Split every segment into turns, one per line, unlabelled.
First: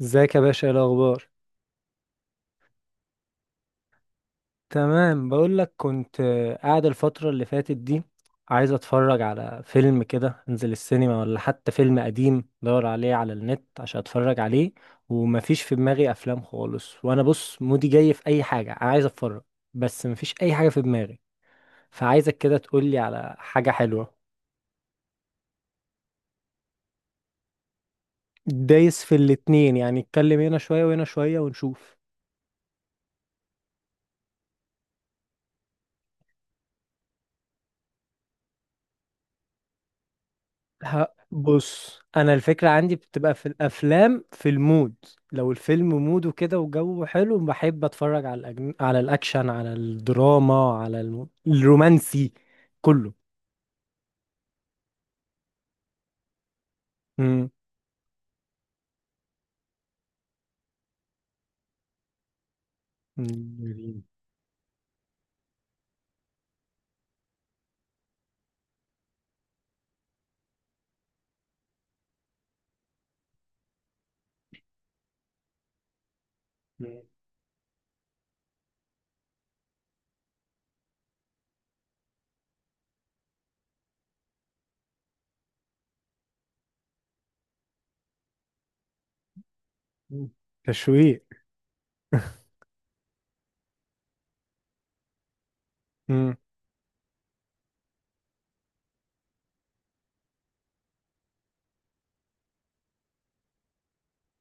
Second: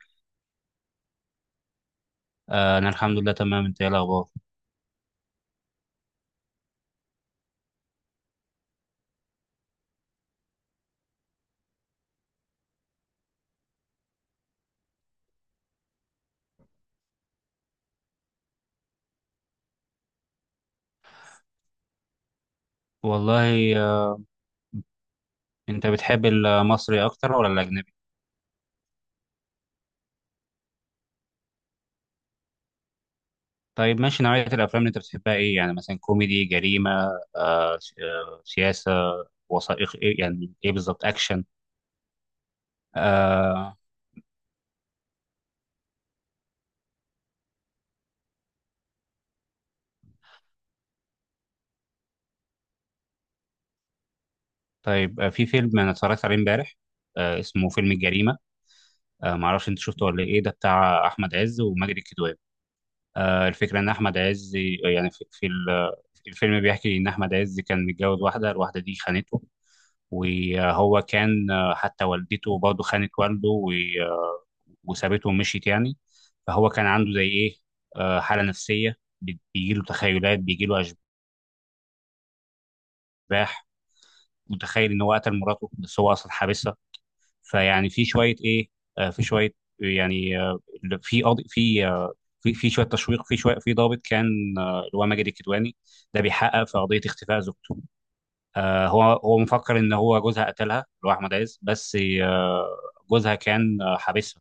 ازيك يا باشا؟ ايه الاخبار؟
أنا الحمد لله تمام، أنت إيه الأخبار؟
تمام. بقول لك كنت قاعد الفتره اللي فاتت دي عايز اتفرج على فيلم كده، انزل السينما ولا حتى فيلم قديم دور عليه على النت عشان اتفرج عليه. ومفيش في دماغي افلام خالص، وانا بص مودي جاي في اي حاجه انا عايز اتفرج. بس مفيش اي حاجه في دماغي. فعايزك كده تقولي على حاجه
والله آه،
حلوه.
أنت بتحب المصري أكتر ولا الأجنبي؟
دايس في الاتنين، يعني اتكلم هنا شويه وهنا شويه ونشوف.
طيب ماشي، نوعية الأفلام اللي أنت بتحبها إيه؟ يعني مثلا كوميدي، جريمة، سياسة، وثائقي، إيه يعني إيه بالظبط؟ أكشن؟
بص انا الفكره عندي بتبقى في
آه،
الافلام في المود. لو الفيلم موده كده وجوه حلو، بحب اتفرج على على الاكشن، على الدراما، على الرومانسي، كله.
طيب، في فيلم أنا اتفرجت عليه إمبارح،
امم.
اسمه فيلم الجريمة. معرفش أنت شفته ولا إيه، ده بتاع أحمد عز وماجد الكدواني. الفكرة إن أحمد عز يعني في الفيلم بيحكي إن أحمد عز كان متجوز واحدة، الواحدة دي خانته. وهو كان، حتى والدته برضه خانت والده وسابته ومشيت يعني. فهو كان عنده زي ايه، حالة نفسية، بيجي له تخيلات، بيجي له أشباح، متخيل إن هو قتل مراته بس هو أصلا حابسها. فيعني في شوية ايه، في شوية يعني، في
تشويق.
قاضي، في في في شويه تشويق، في شويه، في ضابط كان، اللي هو ماجد الكدواني، ده
امم.
بيحقق في قضيه اختفاء زوجته. آه، هو مفكر ان هو جوزها قتلها، اللي هو احمد عز، بس آه، جوزها كان آه، حابسها.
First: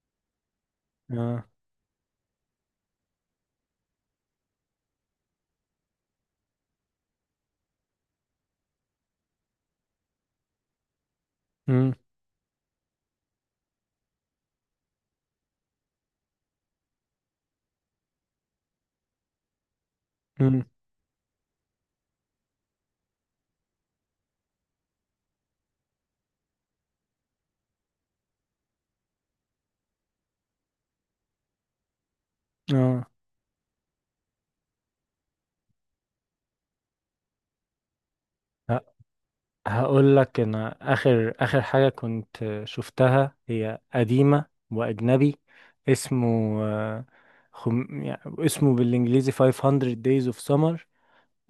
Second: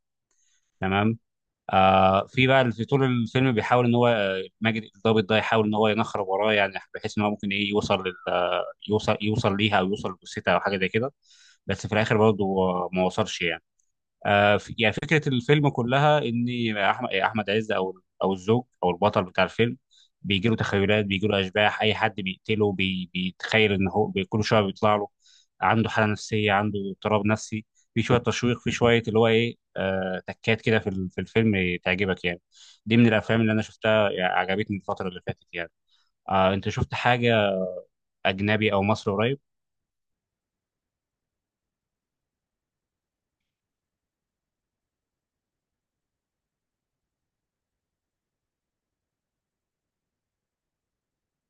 تمام.
اه.
آه، في بقى في طول الفيلم بيحاول ان هو، ماجد الضابط ده، يحاول ان هو ينخرب وراه، يعني بحيث ان هو ممكن ايه، يوصل لل يوصل ليها او يوصل لجثتها او حاجه زي كده. بس في الاخر برضه ما وصلش يعني. يعني فكرة الفيلم كلها إن أحمد عز، أو الزوج أو البطل بتاع الفيلم، بيجيله
امم.
تخيلات، بيجيله أشباح، أي حد بيقتله، بيتخيل إن هو كل شوية بيطلع له. عنده حالة نفسية، عنده اضطراب نفسي، في شوية تشويق، في شوية اللي هو إيه، آه، تكات كده في في الفيلم، تعجبك يعني. دي
اه.
من الأفلام اللي أنا شفتها يعني، عجبتني الفترة اللي فاتت يعني. آه، أنت شفت حاجة أجنبي أو مصري قريب؟
هقول لك، انا اخر اخر حاجه كنت شفتها هي قديمه واجنبي. اسمه آه، يعني اسمه بالانجليزي 500 days of summer.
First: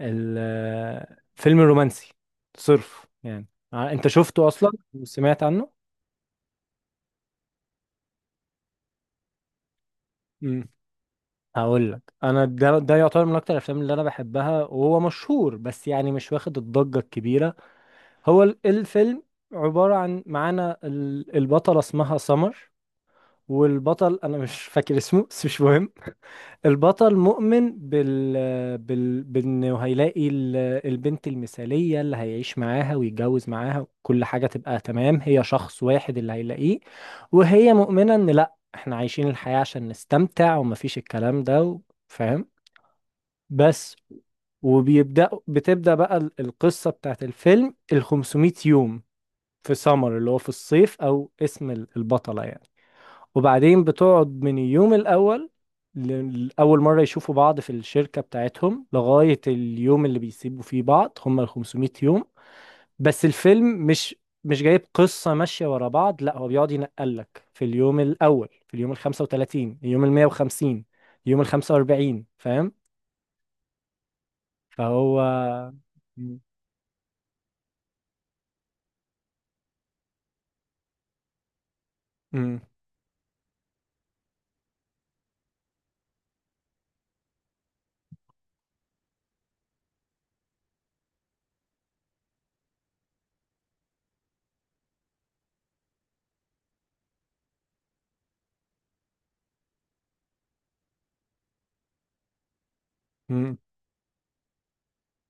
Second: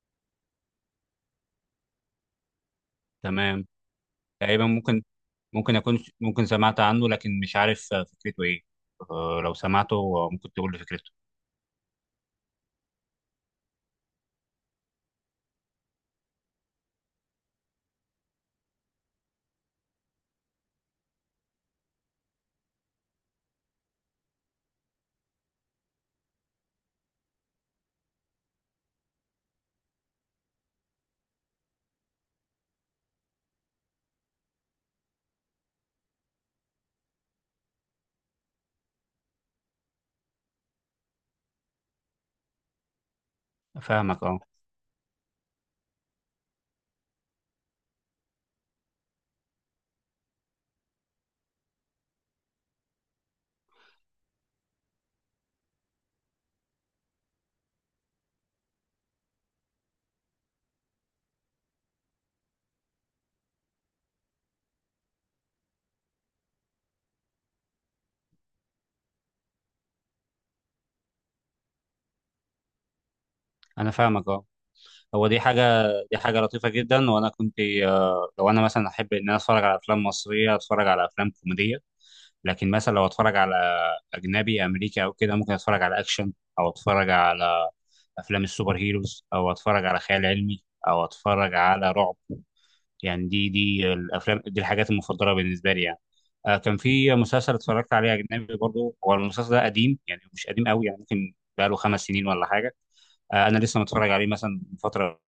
فيلم رومانسي صرف يعني.
تمام.
انت شفته
تقريبا،
اصلا
ممكن،
وسمعت عنه؟
ممكن اكون ممكن سمعت عنه، لكن مش عارف فكرته ايه. لو سمعته ممكن
امم.
تقول لي فكرته.
هقول لك انا، ده يعتبر من اكتر الافلام اللي انا بحبها، وهو مشهور بس يعني مش واخد الضجه الكبيره. هو الفيلم عباره عن، معانا البطله اسمها سمر، والبطل انا مش فاكر اسمه بس مش مهم. البطل مؤمن بال بانه هيلاقي البنت المثالية اللي هيعيش معاها ويتجوز معاها، كل حاجة تبقى تمام، هي شخص واحد اللي هيلاقيه. وهي مؤمنة ان لا، احنا عايشين الحياة عشان نستمتع ومفيش الكلام ده فاهم؟ بس.
فاهمك، اه.
بتبدأ بقى القصة بتاعت الفيلم، ال 500 يوم في سمر اللي هو في الصيف، او اسم البطلة يعني. وبعدين بتقعد من اليوم الأول، لأول مرة يشوفوا بعض في الشركة بتاعتهم، لغاية اليوم اللي بيسيبوا فيه بعض، هم ال 500 يوم. بس الفيلم مش جايب قصة ماشية ورا بعض، لا، هو بيقعد ينقلك في اليوم الأول، في اليوم ال 35، اليوم ال 150، اليوم ال 45، فاهم؟
انا فاهمك اه.
فهو.
هو دي حاجه، دي حاجه لطيفه جدا. وانا كنت لو انا مثلا احب ان انا اتفرج على افلام مصريه، اتفرج على افلام كوميديه.
امم.
لكن مثلا لو اتفرج على اجنبي امريكي او كده، ممكن اتفرج على اكشن، او اتفرج على افلام السوبر هيروز، او اتفرج على خيال علمي، او اتفرج على رعب. يعني دي الافلام، دي الحاجات المفضله بالنسبه لي يعني. آه، كان في مسلسل اتفرجت عليه اجنبي برضه، هو المسلسل ده قديم يعني، مش قديم قوي يعني، ممكن بقاله 5 سنين ولا حاجه. آه،
امم.
انا لسه متفرج عليه مثلا من فتره.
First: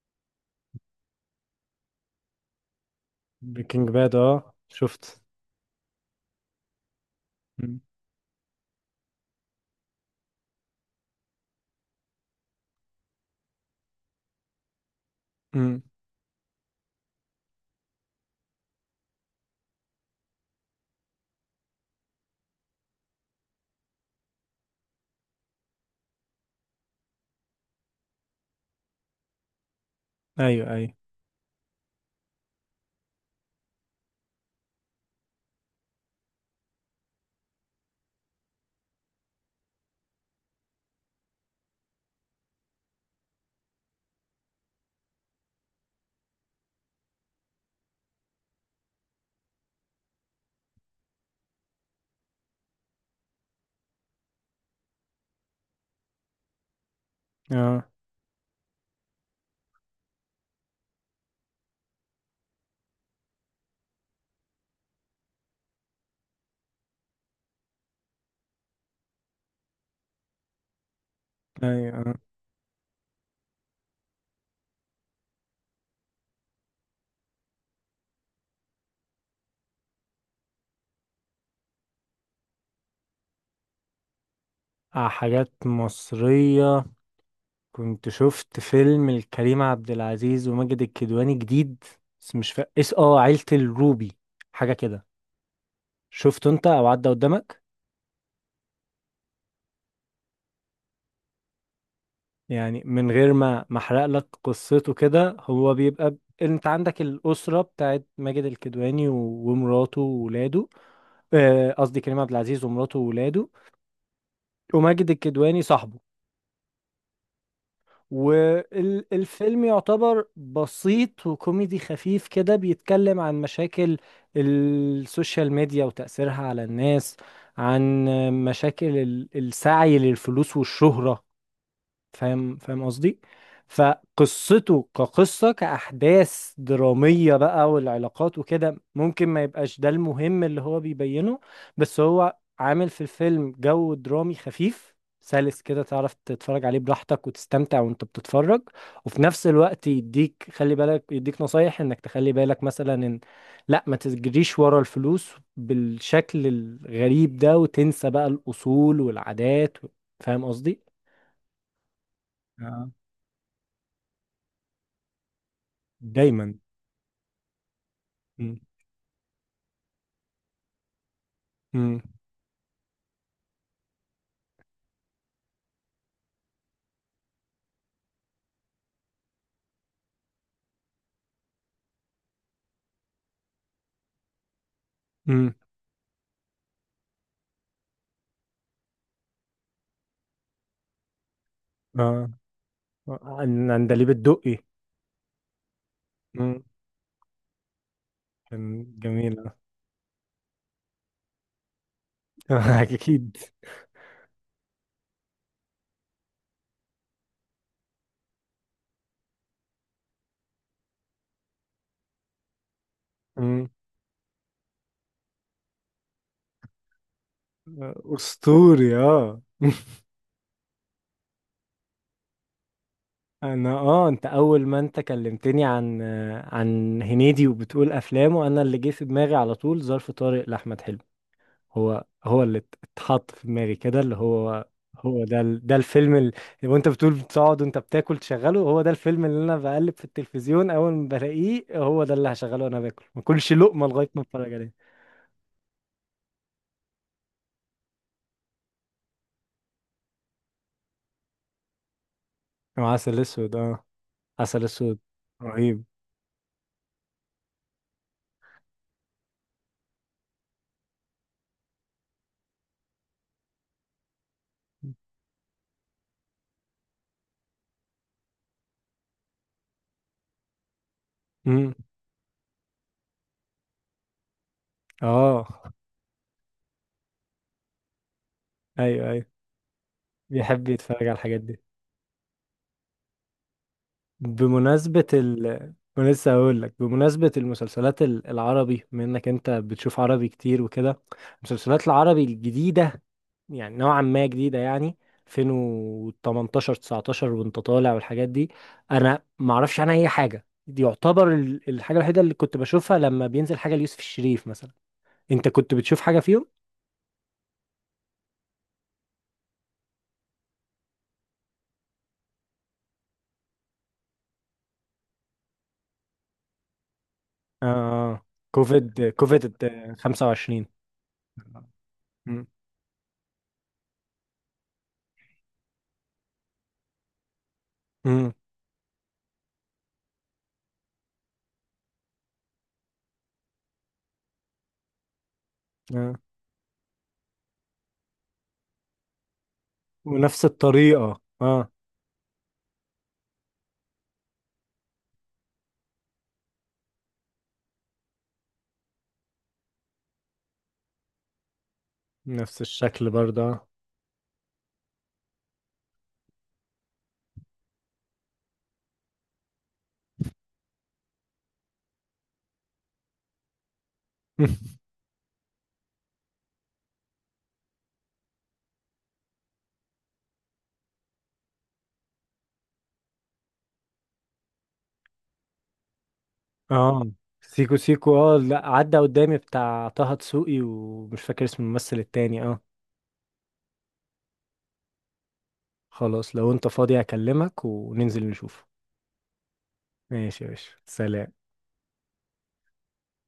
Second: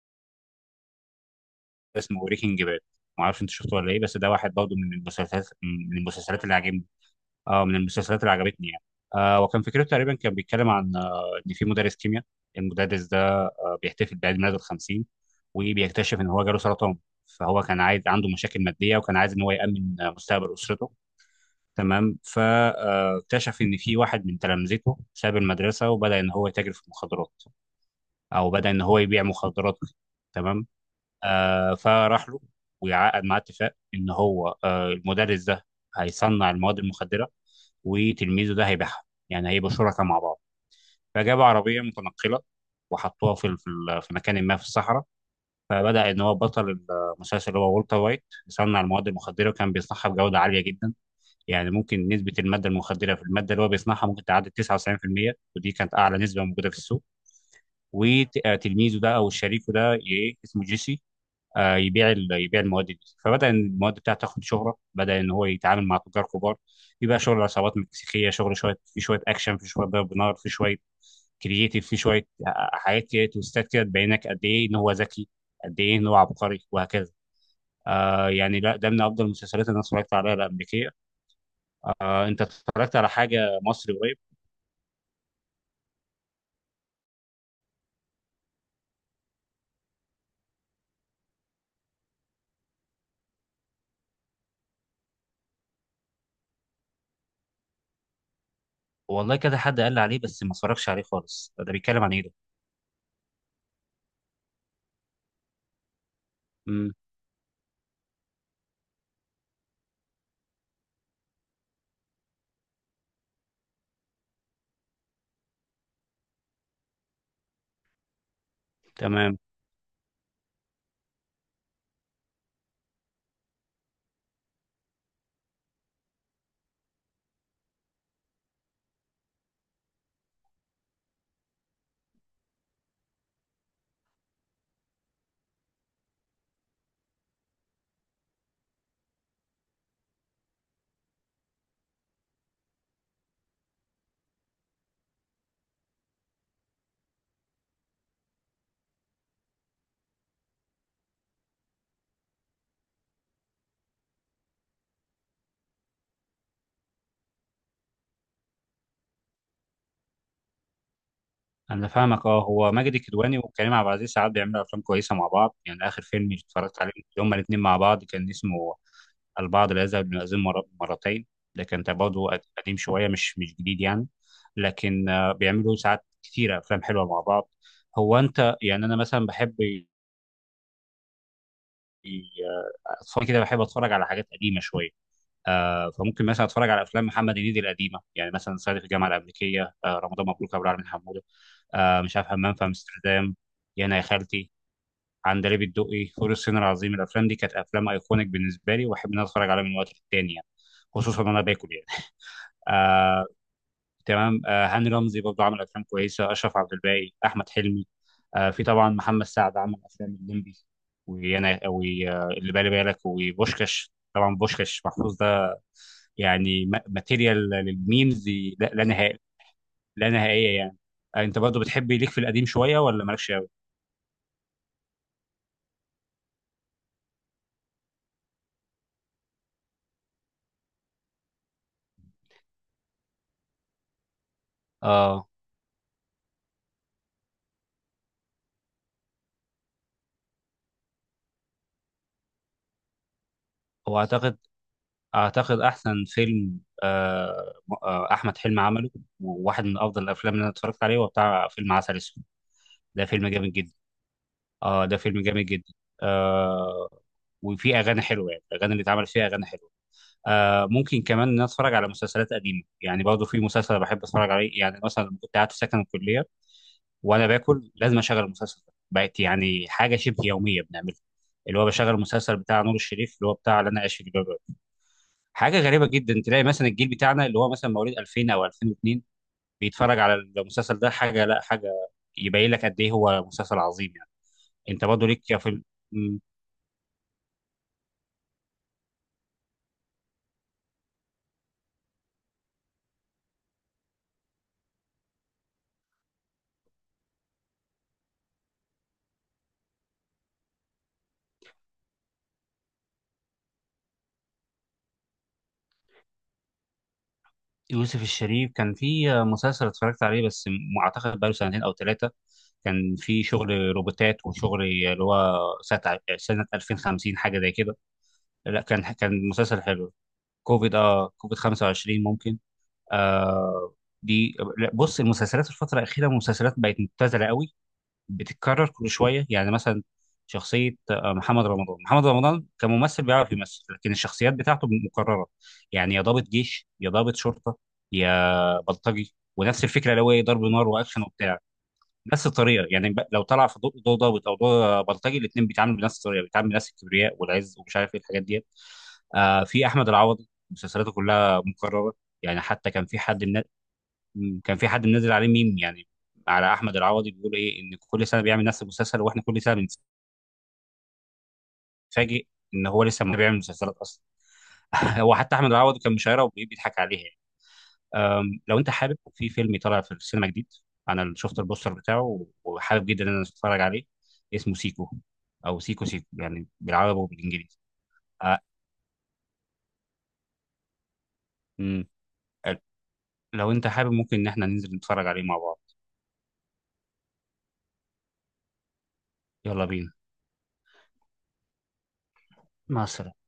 اسمه بريكنج باد. ما اعرفش انت شفته
بريكنج
ولا ايه،
باد،
بس ده
اه
واحد برضه من
شفت.
المسلسلات، من المسلسلات اللي عجبني. اه، من المسلسلات اللي عجبتني يعني. آه، وكان فكرته تقريبا، كان بيتكلم عن آه، ان في مدرس كيمياء، المدرس ده بيحتفل بعيد ميلاده ال 50،
امم.
وبيكتشف ان هو جاله سرطان. فهو كان عايز، عنده مشاكل ماديه، وكان عايز ان هو يامن مستقبل اسرته. تمام. فاكتشف ان في واحد من تلامذته ساب المدرسه وبدا ان هو يتاجر في المخدرات، او بدا ان هو يبيع مخدرات. تمام.
ايوه ايوه.
آه، فراح له ويعقد معاه اتفاق ان هو آه، المدرس ده هيصنع المواد المخدره، وتلميذه ده هيبيعها، يعني هيبقوا شركاء مع بعض. فجابوا عربيه متنقله وحطوها في مكان ما في الصحراء. فبدأ إن هو بطل المسلسل اللي هو والتر وايت، يصنع المواد المخدرة، وكان بيصنعها بجودة عالية جدا. يعني ممكن نسبة المادة المخدرة في المادة اللي هو بيصنعها ممكن تعدي 99%، ودي كانت أعلى نسبة موجودة في السوق.
اه.
وتلميذه ده أو شريكه ده، إيه اسمه، جيسي، يبيع يبيع المواد دي. فبدا إن المواد بتاعته تاخد شهره، بدا ان هو يتعامل مع تجار كبار. يبقى شغل عصابات مكسيكيه، شغل شويه، في شويه اكشن، في شويه ضرب نار، في شويه كرييتيف،
ايوه.
في
اه.
شويه حاجات كده، تويستات كده، تبينك قد ايه ان هو ذكي، قد ايه ان هو عبقري، وهكذا. آه، يعني لا، ده من افضل المسلسلات اللي انا اتفرجت عليها الامريكيه. آه، انت اتفرجت على حاجه مصري قريب؟
حاجات مصرية. كنت شفت فيلم لكريم عبد العزيز وماجد الكدواني جديد، بس مش فا... اس اه عيلة الروبي، حاجة كده. شفته انت او عدى قدامك؟
والله كذا حد قال لي عليه بس ما اتفرجش عليه خالص. ده بيتكلم عن ايه ده؟
يعني من غير ما احرق لك قصته كده، هو بيبقى انت
امم.
عندك الأسرة بتاعت ماجد الكدواني ومراته وولاده، قصدي كريم عبد العزيز ومراته وولاده، وماجد الكدواني صاحبه.
تمام.
والفيلم يعتبر بسيط وكوميدي خفيف كده، بيتكلم عن مشاكل السوشيال ميديا وتأثيرها على الناس، عن مشاكل السعي للفلوس والشهرة، فاهم؟ فاهم قصدي؟ فقصته كقصة كأحداث درامية بقى والعلاقات وكده ممكن ما يبقاش ده المهم اللي هو بيبينه. بس هو عامل في الفيلم جو درامي خفيف سلس كده، تعرف تتفرج عليه براحتك وتستمتع وانت بتتفرج. وفي نفس الوقت يديك، خلي بالك، يديك نصايح انك تخلي بالك مثلا ان لا، ما تجريش ورا الفلوس بالشكل الغريب ده وتنسى بقى الأصول والعادات. فاهم قصدي؟
انا فاهمك اه. هو ماجد الكدواني وكريم عبد العزيز ساعات بيعملوا افلام كويسه مع بعض، يعني اخر فيلم
دايما.
اتفرجت عليه هما الاثنين مع بعض كان
مم.
اسمه البعض لا يذهب للمأذون مرتين. ده كان
مم.
برضه قديم شويه، مش جديد يعني. لكن بيعملوا ساعات كتيره افلام حلوه مع بعض. هو انت يعني، انا مثلا بحب ي- اتفرج كده، بحب اتفرج على حاجات قديمه شويه.
مم.
آه، فممكن مثلا اتفرج على افلام محمد هنيدي القديمه، يعني مثلا صعيدي في الجامعه الامريكيه، آه، رمضان مبروك ابو العلمين حمود، آه، مش عارف،
اه.
همام في امستردام، يا انا يا
عندليب
خالتي،
الدقي.
عندليب الدقي، فول الصين
مم.
العظيم. الافلام دي كانت افلام ايكونيك بالنسبه
كان
لي، واحب ان انا
جميل
اتفرج
آه.
عليها من وقت للتاني يعني، خصوصا وانا باكل يعني. آه،
اكيد.
تمام. آه، هاني رمزي برضه عمل افلام كويسه، اشرف عبد الباقي، احمد حلمي. آه، في طبعا محمد سعد عمل افلام الليمبي، وانا واللي بالي بالك،
مم.
وبوشكاش. طبعا بوشكاش محفوظ ده يعني ماتيريال للميمز، لا
اسطوري
نهائي،
اه.
لا نهائيه يعني. انت برضه بتحب ليك في القديم شويه ولا مالكش؟
انا اه، انت اول ما انت كلمتني عن هنيدي وبتقول افلامه، انا اللي جه في دماغي على طول ظرف طارق لاحمد حلمي. هو اللي اتحط في دماغي كده، اللي هو هو
اه.
ده ده الفيلم اللي وانت بتقول بتقعد وانت بتاكل تشغله، هو ده الفيلم اللي انا بقلب في التلفزيون اول ما بلاقيه هو ده اللي هشغله، وانا باكل ما كلش لقمه
هو
لغايه ما
اعتقد،
اتفرج عليه.
احسن فيلم احمد حلمي عمله، وواحد من افضل الافلام اللي انا اتفرجت عليه، هو بتاع فيلم عسل اسود.
مع
ده
عسل
فيلم جامد
اسود
جدا.
اه. عسل
اه، ده
اسود
فيلم جامد جدا.
رهيب.
آه، وفيه اغاني حلوه يعني، الاغاني اللي اتعمل فيها اغاني حلوه. آه، ممكن كمان ان أنا اتفرج على مسلسلات قديمه يعني. برضه في مسلسل بحب اتفرج عليه يعني مثلا لما كنت قاعد في سكن الكليه، وانا باكل لازم اشغل المسلسل ده، بقت يعني حاجه شبه يوميه بنعملها، اللي هو
امم.
بشغل المسلسل بتاع نور الشريف، اللي هو بتاع اللي انا عايش في جلباب.
اه.
حاجه غريبه جدا تلاقي مثلا الجيل بتاعنا اللي هو مثلا مواليد 2000 او 2002
ايوه ايوه.
بيتفرج على
بيحب
المسلسل ده،
يتفرج على
حاجه
الحاجات
لا
دي.
حاجه، يبين لك قد ايه هو مسلسل عظيم يعني. انت
بمناسبة
برضه ليك
ال،
في
أنا
م-
لسه هقول لك، بمناسبة المسلسلات العربي، بما انك انت بتشوف عربي كتير وكده، المسلسلات العربي الجديدة يعني نوعا ما جديدة يعني، 2018، 19 وانت طالع والحاجات دي. انا ما اعرفش عنها اي حاجة. دي يعتبر الحاجة الوحيدة اللي كنت بشوفها، لما بينزل حاجة ليوسف الشريف مثلا. انت كنت بتشوف حاجة فيهم؟
يوسف الشريف كان في مسلسل اتفرجت عليه بس اعتقد بقاله سنتين او 3. كان في شغل روبوتات، وشغل اللي هو سنه سنه 2050، حاجه زي كده.
اه.
لا، كان
كوفيد
كان مسلسل
كوفيد
حلو.
25.
كوفيد، اه، كوفيد 25 ممكن.
مم.
آه. دي لا، بص، المسلسلات الفتره الاخيره مسلسلات بقت مبتذله قوي،
مم.
بتتكرر كل شويه. يعني مثلا شخصيه محمد رمضان، محمد رمضان كممثل بيعرف يمثل، لكن الشخصيات بتاعته مكرره. يعني يا
آه.
ضابط جيش، يا ضابط شرطه، يا بلطجي، ونفس الفكره، اللي هو إيه، ضرب
ونفس
نار واكشن
الطريقة
وبتاع.
اه.
نفس الطريقه يعني، لو طلع في دور، ضابط او دور بلطجي، الاثنين بيتعاملوا بنفس الطريقه، بيتعاملوا بنفس الكبرياء والعز ومش عارف ايه الحاجات ديت. آه، في احمد العوضي مسلسلاته كلها مكرره، يعني
نفس
حتى كان في
الشكل
حد
برضه
من،
آه.
مم، كان في حد منزل عليه ميم يعني على احمد العوضي، بيقول ايه ان كل سنه بيعمل نفس المسلسل، واحنا كل سنه بنتفاجئ ان هو لسه ما بيعمل مسلسلات اصلا. هو حتى احمد العوضي كان مشايره وبيضحك عليها يعني. لو انت حابب، في فيلم طالع في السينما جديد، انا شفت البوستر بتاعه وحابب جدا ان انا اتفرج عليه، اسمه سيكو، او سيكو سيكو يعني، بالعربي
اه.
وبالانجليزي.
سيكو سيكو اه،
أه،
لا عدى قدامي بتاع طه دسوقي ومش فاكر اسم
امم،
الممثل التاني اه.
لو انت حابب ممكن ان احنا ننزل نتفرج عليه مع بعض.
خلاص، لو انت فاضي اكلمك وننزل نشوف.
يلا بينا.
ماشي يا باشا، سلام.
مع السلامه.